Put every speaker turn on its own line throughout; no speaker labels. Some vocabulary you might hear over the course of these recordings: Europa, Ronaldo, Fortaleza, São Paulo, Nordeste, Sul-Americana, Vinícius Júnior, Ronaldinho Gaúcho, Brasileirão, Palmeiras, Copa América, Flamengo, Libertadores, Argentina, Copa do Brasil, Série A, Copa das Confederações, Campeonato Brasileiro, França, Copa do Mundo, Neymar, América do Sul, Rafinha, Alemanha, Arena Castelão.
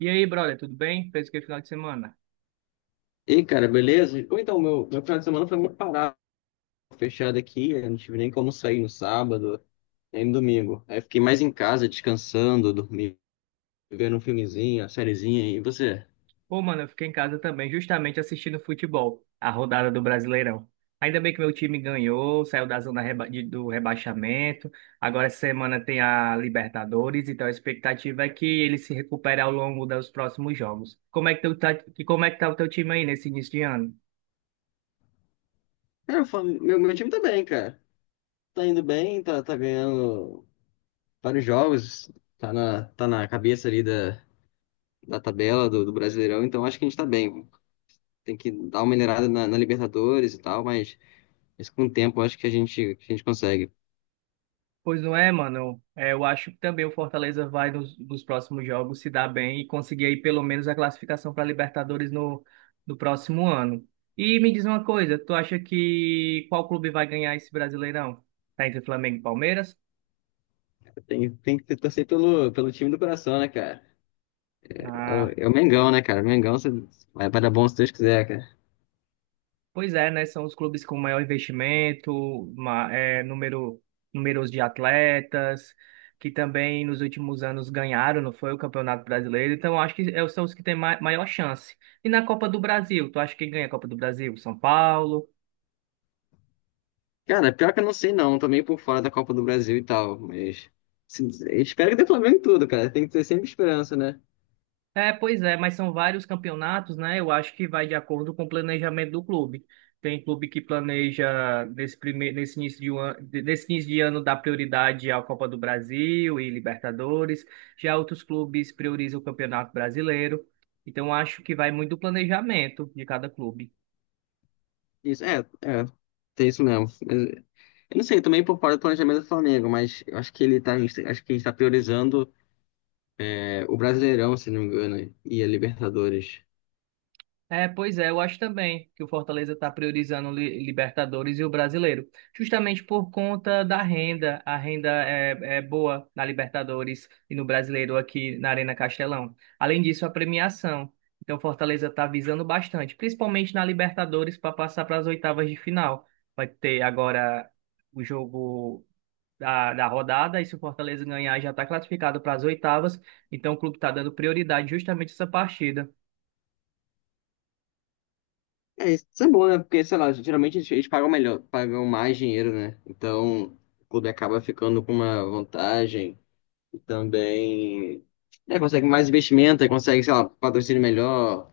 E aí, brother, tudo bem? Fez o que final de semana?
E aí, cara, beleza? Ou então, meu final de semana foi muito parado, fechado aqui, eu não tive nem como sair no sábado, nem no domingo. Aí fiquei mais em casa, descansando, dormindo, vendo um filmezinho, uma sériezinha. E você?
Pô, mano, eu fiquei em casa também, justamente assistindo futebol, a rodada do Brasileirão. Ainda bem que meu time ganhou, saiu da zona do rebaixamento. Agora essa semana tem a Libertadores, então a expectativa é que ele se recupere ao longo dos próximos jogos. Como é que tu tá, e como é que tá o teu time aí nesse início de ano?
Cara, meu time tá bem, cara. Tá indo bem, tá ganhando vários jogos, tá na cabeça ali da tabela do Brasileirão, então acho que a gente tá bem. Tem que dar uma minerada na Libertadores e tal, mas com o tempo acho que a gente consegue.
Pois não é, mano. É, eu acho que também o Fortaleza vai nos próximos jogos se dar bem e conseguir aí pelo menos a classificação para Libertadores no próximo ano. E me diz uma coisa, tu acha que qual clube vai ganhar esse Brasileirão? Tá entre Flamengo e Palmeiras?
Tem que torcer pelo time do coração, né, cara? É o,
Ah.
é o Mengão, né, cara? O Mengão se- vai, vai dar bom se Deus quiser, cara.
Pois é, né? São os clubes com maior investimento, ma- é, número, números de atletas, que também nos últimos anos ganharam, não foi, o Campeonato Brasileiro. Então, acho que são os que têm maior chance. E na Copa do Brasil, tu acha que ganha a Copa do Brasil? São Paulo?
Cara, pior que eu não sei não, tô meio por fora da Copa do Brasil e tal, mas se- espero que dê Flamengo em tudo, cara. Tem que ter sempre esperança, né?
É, pois é, mas são vários campeonatos, né? Eu acho que vai de acordo com o planejamento do clube. Tem clube que planeja nesse primeiro, nesse início de, um an- de- nesse início de ano dá prioridade à Copa do Brasil e Libertadores. Já outros clubes priorizam o Campeonato Brasileiro. Então acho que vai muito do planejamento de cada clube.
Isso, é, é, tem isso mesmo. Mas, eu não sei, tô meio por fora do planejamento do Flamengo, mas eu acho que ele tá, acho que ele tá priorizando o Brasileirão, se não me engano, e a Libertadores.
É, pois é, eu acho também que o Fortaleza está priorizando Libertadores e o Brasileiro, justamente por conta da renda. A renda é boa na Libertadores e no Brasileiro aqui na Arena Castelão. Além disso, a premiação. Então, o Fortaleza está visando bastante, principalmente na Libertadores, para passar para as oitavas de final. Vai ter agora o jogo da rodada, e se o Fortaleza ganhar, já está classificado para as oitavas. Então, o clube está dando prioridade justamente a essa partida.
É, isso é bom, né? Porque, sei lá, geralmente eles pagam melhor, pagam mais dinheiro, né? Então, o clube acaba ficando com uma vantagem e também, né, consegue mais investimento, aí consegue, sei lá, patrocínio melhor,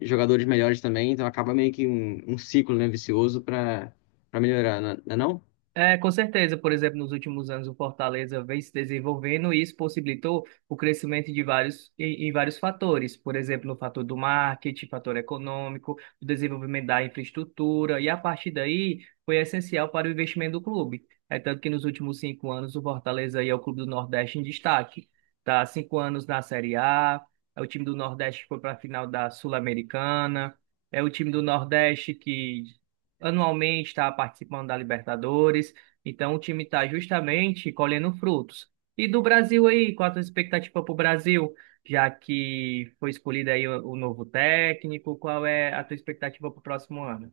jogadores melhores também, então acaba meio que um ciclo, né, vicioso para melhorar, né? Não é não? é
É, com certeza, por exemplo, nos últimos anos o Fortaleza vem se desenvolvendo e isso possibilitou o crescimento de vários, em vários fatores, por exemplo, no fator do marketing, fator econômico, o desenvolvimento da infraestrutura, e a partir daí foi essencial para o investimento do clube. É tanto que nos últimos cinco anos o Fortaleza aí é o clube do Nordeste em destaque. Tá há cinco anos na Série A, é o time do Nordeste que foi para a final da Sul-Americana, é o time do Nordeste que anualmente está participando da Libertadores, então o time está justamente colhendo frutos. E do Brasil aí, qual a tua expectativa para o Brasil, já que foi escolhido aí o novo técnico, qual é a tua expectativa para o próximo ano?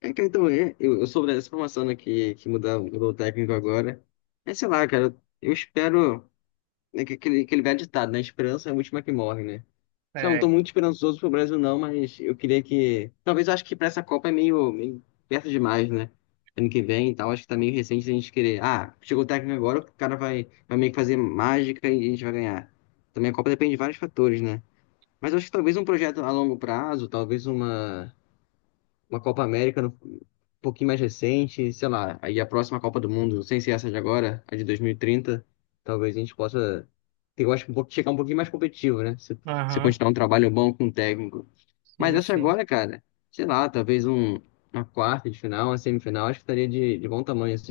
É, cara, então, é, eu soube dessa informação, né, que mudou o técnico agora. É, sei lá, cara, eu espero. É que aquele velho ditado, né? Esperança é a última que morre, né? Já não tô
É,
muito esperançoso pro Brasil, não, mas eu queria que. Talvez eu acho que pra essa Copa é meio, meio perto demais, né? Ano que vem e tal, acho que tá meio recente a gente querer. Ah, chegou o técnico agora, o cara vai, vai meio que fazer mágica e a gente vai ganhar. Também a Copa depende de vários fatores, né? Mas eu acho que talvez um projeto a longo prazo, talvez uma Copa América um pouquinho mais recente, sei lá, aí a próxima Copa do Mundo, sem ser essa de agora, a de 2030, talvez a gente possa, eu acho que um pouco, chegar um pouquinho mais competitivo, né? Se
aham,
continuar um trabalho bom com o técnico. Mas
sim,
essa
sim.
agora, cara, sei lá, talvez um, uma quarta de final, uma semifinal, acho que estaria de bom tamanho, assim.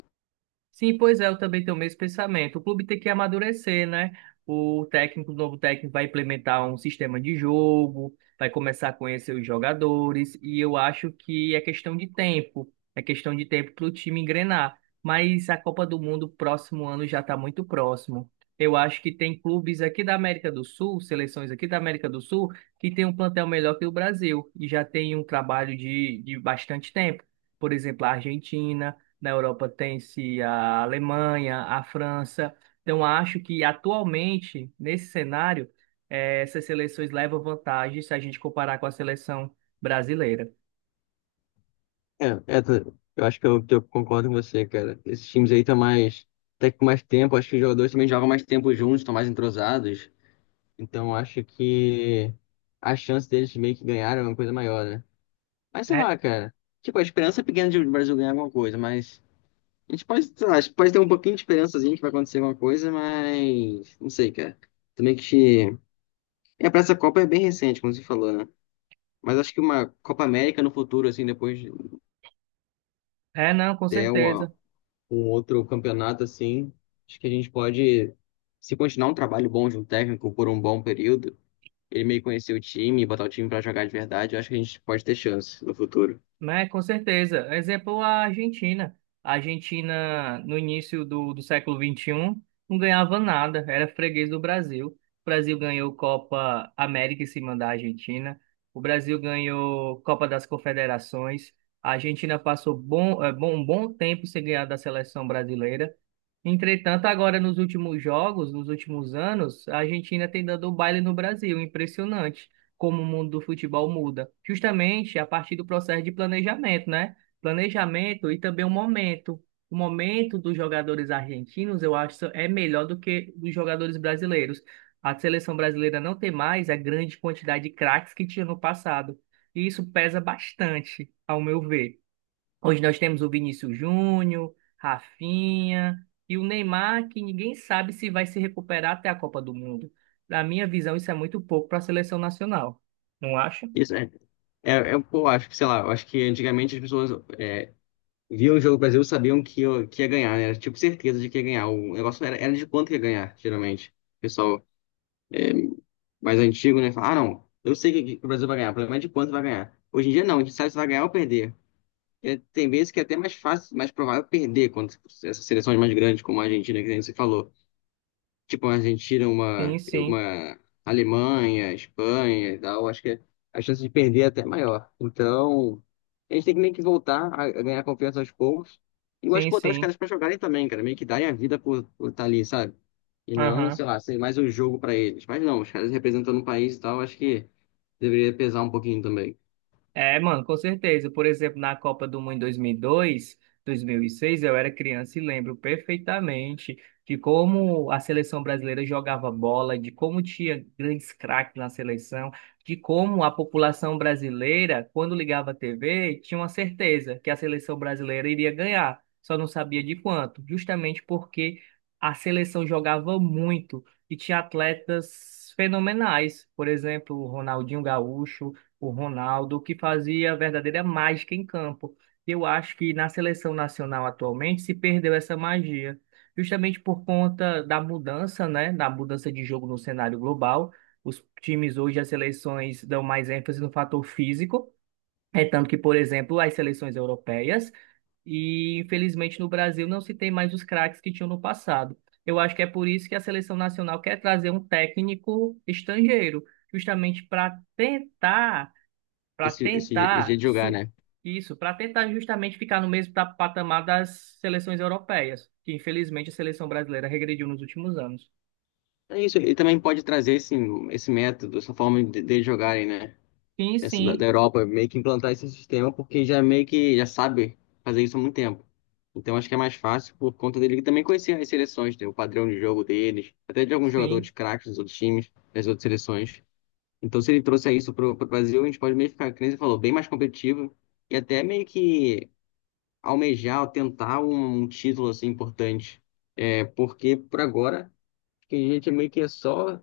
Sim, pois é, eu também tenho o mesmo pensamento. O clube tem que amadurecer, né? O técnico, o novo técnico vai implementar um sistema de jogo, vai começar a conhecer os jogadores, e eu acho que é questão de tempo, é questão de tempo para o time engrenar. Mas a Copa do Mundo próximo ano já está muito próximo. Eu acho que tem clubes aqui da América do Sul, seleções aqui da América do Sul, que tem um plantel melhor que o Brasil e já tem um trabalho de bastante tempo. Por exemplo, a Argentina. Na Europa tem-se a Alemanha, a França. Então, acho que atualmente, nesse cenário, essas seleções levam vantagem se a gente comparar com a seleção brasileira.
É, é, tô- eu acho que eu concordo com você, cara. Esses times aí estão mais, até que com mais tempo, acho que os jogadores também jogam mais tempo juntos, estão mais entrosados. Então eu acho que a chance deles meio que ganharem é uma coisa maior, né? Mas sei
É,
lá, cara. Tipo, a esperança é pequena de o Brasil ganhar alguma coisa, mas a gente pode, sei lá, a gente pode ter um pouquinho de esperançazinha que vai acontecer alguma coisa, mas não sei, cara. Também que é pra essa Copa é bem recente, como você falou, né? Mas acho que uma Copa América no futuro, assim, depois de
não, com
ter uma-
certeza.
um outro campeonato assim, acho que a gente pode, se continuar um trabalho bom de um técnico por um bom período ele meio conhecer o time, botar o time pra jogar de verdade, eu acho que a gente pode ter chance no futuro.
Né, com certeza. Exemplo, a Argentina. A Argentina, no início do século XXI não ganhava nada, era freguês do Brasil. O Brasil ganhou Copa América em cima da Argentina. O Brasil ganhou Copa das Confederações. A Argentina passou bom, um bom tempo sem ganhar da seleção brasileira. Entretanto, agora nos últimos jogos, nos últimos anos, a Argentina tem dado o baile no Brasil. Impressionante como o mundo do futebol muda. Justamente a partir do processo de planejamento, né? Planejamento e também o momento. O momento dos jogadores argentinos, eu acho, é melhor do que dos jogadores brasileiros. A seleção brasileira não tem mais a grande quantidade de craques que tinha no passado. E isso pesa bastante, ao meu ver. Hoje nós temos o Vinícius Júnior, Rafinha e o Neymar, que ninguém sabe se vai se recuperar até a Copa do Mundo. Na minha visão, isso é muito pouco para a seleção nacional. Não acha?
Isso é, é, é pô, acho que, sei lá, eu acho que antigamente as pessoas, é, viam o jogo do Brasil e sabiam que ia ganhar, né? Era tipo certeza de que ia ganhar. O negócio era de quanto que ia ganhar, geralmente. O pessoal mais antigo, né? Fala, ah, não, eu sei que o Brasil vai ganhar, o problema é de quanto vai ganhar. Hoje em dia não, a gente sabe se vai ganhar ou perder. E tem vezes que é até mais fácil, mais provável perder contra essas seleções mais grandes, como a Argentina, que nem você falou. Tipo uma Argentina,
Sim,
uma,
sim.
uma Alemanha, Espanha e tal, acho que a chance de perder é até maior. Então, a gente tem que meio que voltar a ganhar confiança aos poucos. E eu acho
Sim,
que botar os
sim.
caras pra jogarem também, cara, meio que darem a vida por estar ali, sabe? E não,
Aham.
sei lá, ser mais um jogo pra eles. Mas não, os caras representando o país e tal, acho que deveria pesar um pouquinho também.
É, mano, com certeza. Por exemplo, na Copa do Mundo em 2002, 2006, eu era criança e lembro perfeitamente de como a seleção brasileira jogava bola, de como tinha grandes craques na seleção, de como a população brasileira, quando ligava a TV, tinha uma certeza que a seleção brasileira iria ganhar, só não sabia de quanto, justamente porque a seleção jogava muito e tinha atletas fenomenais, por exemplo, o Ronaldinho Gaúcho, o Ronaldo, que fazia a verdadeira mágica em campo. Eu acho que na seleção nacional atualmente se perdeu essa magia, justamente por conta da mudança, né, da mudança de jogo no cenário global. Os times hoje, as seleções dão mais ênfase no fator físico. É tanto que, por exemplo, as seleções europeias e, infelizmente, no Brasil não se tem mais os craques que tinham no passado. Eu acho que é por isso que a seleção nacional quer trazer um técnico estrangeiro, justamente para
Esse jeito
tentar
de jogar, né?
isso, para tentar justamente ficar no mesmo patamar das seleções europeias, que infelizmente a seleção brasileira regrediu nos últimos anos.
É isso, ele também pode trazer esse, esse método, essa forma de jogarem, né?
Sim,
Essa da
sim,
Europa meio que implantar esse sistema porque já meio que já sabe fazer isso há muito tempo. Então acho que é mais fácil por conta dele também conhecer as seleções, né, o padrão de jogo deles, até de alguns jogadores
sim,
craques dos outros times, das outras seleções. Então se ele trouxer isso pro Brasil, a gente pode meio que ficar, como você falou, bem mais competitivo e até meio que almejar, ou tentar um, um título assim importante. É, porque por agora acho que a gente meio que é só,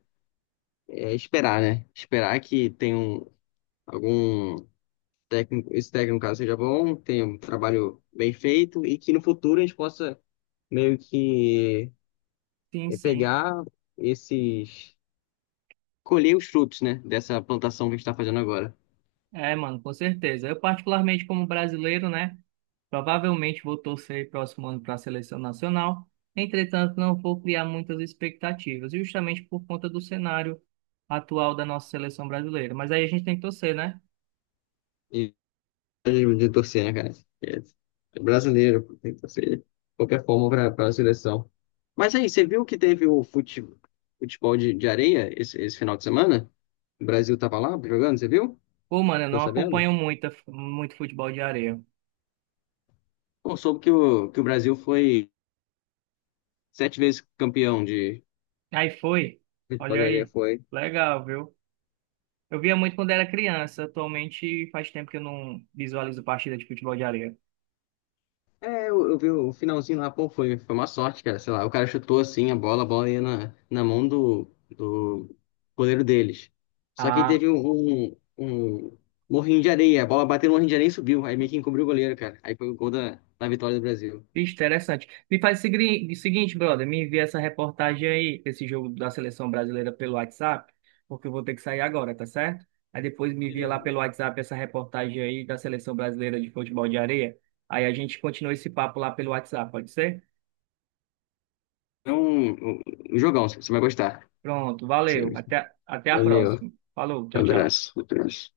é, esperar, né? Esperar que tenha um, algum técnico, esse técnico, no caso, seja bom, tenha um trabalho bem feito e que no futuro a gente possa meio que,
sim,
eh,
sim.
pegar esses, colher os frutos, né, dessa plantação que a gente está fazendo agora.
É, mano, com certeza. Eu particularmente como brasileiro, né, provavelmente vou torcer próximo ano para a seleção nacional. Entretanto, não vou criar muitas expectativas, justamente por conta do cenário atual da nossa seleção brasileira. Mas aí a gente tem que torcer, né?
E de torcer, né, cara? É, é brasileiro, tem que torcer de qualquer forma para a seleção. Mas aí, você viu que teve futebol de areia esse final de semana? O Brasil tava lá jogando, você viu?
Pô, mano, eu
Ficou
não
sabendo?
acompanho muito, muito futebol de areia.
Pô, soube que o Brasil foi sete vezes campeão de,
Aí foi.
futebol
Olha
de areia,
aí.
foi.
Legal, viu? Eu via muito quando era criança. Atualmente faz tempo que eu não visualizo partida de futebol de areia.
É, eu vi o finalzinho lá, pô, foi, foi uma sorte, cara. Sei lá, o cara chutou assim a bola ia na mão do goleiro deles. Só que aí
Ah,
teve um morrinho de areia, a bola bateu no morrinho de areia e subiu. Aí meio que encobriu o goleiro, cara. Aí foi o gol da vitória do Brasil.
bicho, interessante. Me faz o o seguinte, brother. Me envia essa reportagem aí, esse jogo da seleção brasileira pelo WhatsApp, porque eu vou ter que sair agora, tá certo? Aí depois me envia lá
Beleza,
pelo
beleza.
WhatsApp essa reportagem aí da seleção brasileira de futebol de areia. Aí a gente continua esse papo lá pelo WhatsApp, pode ser?
Então, um um jogão, você vai gostar.
Pronto, valeu. Até, até a
Valeu,
próxima. Falou, tchau, tchau.
abraço, abraço.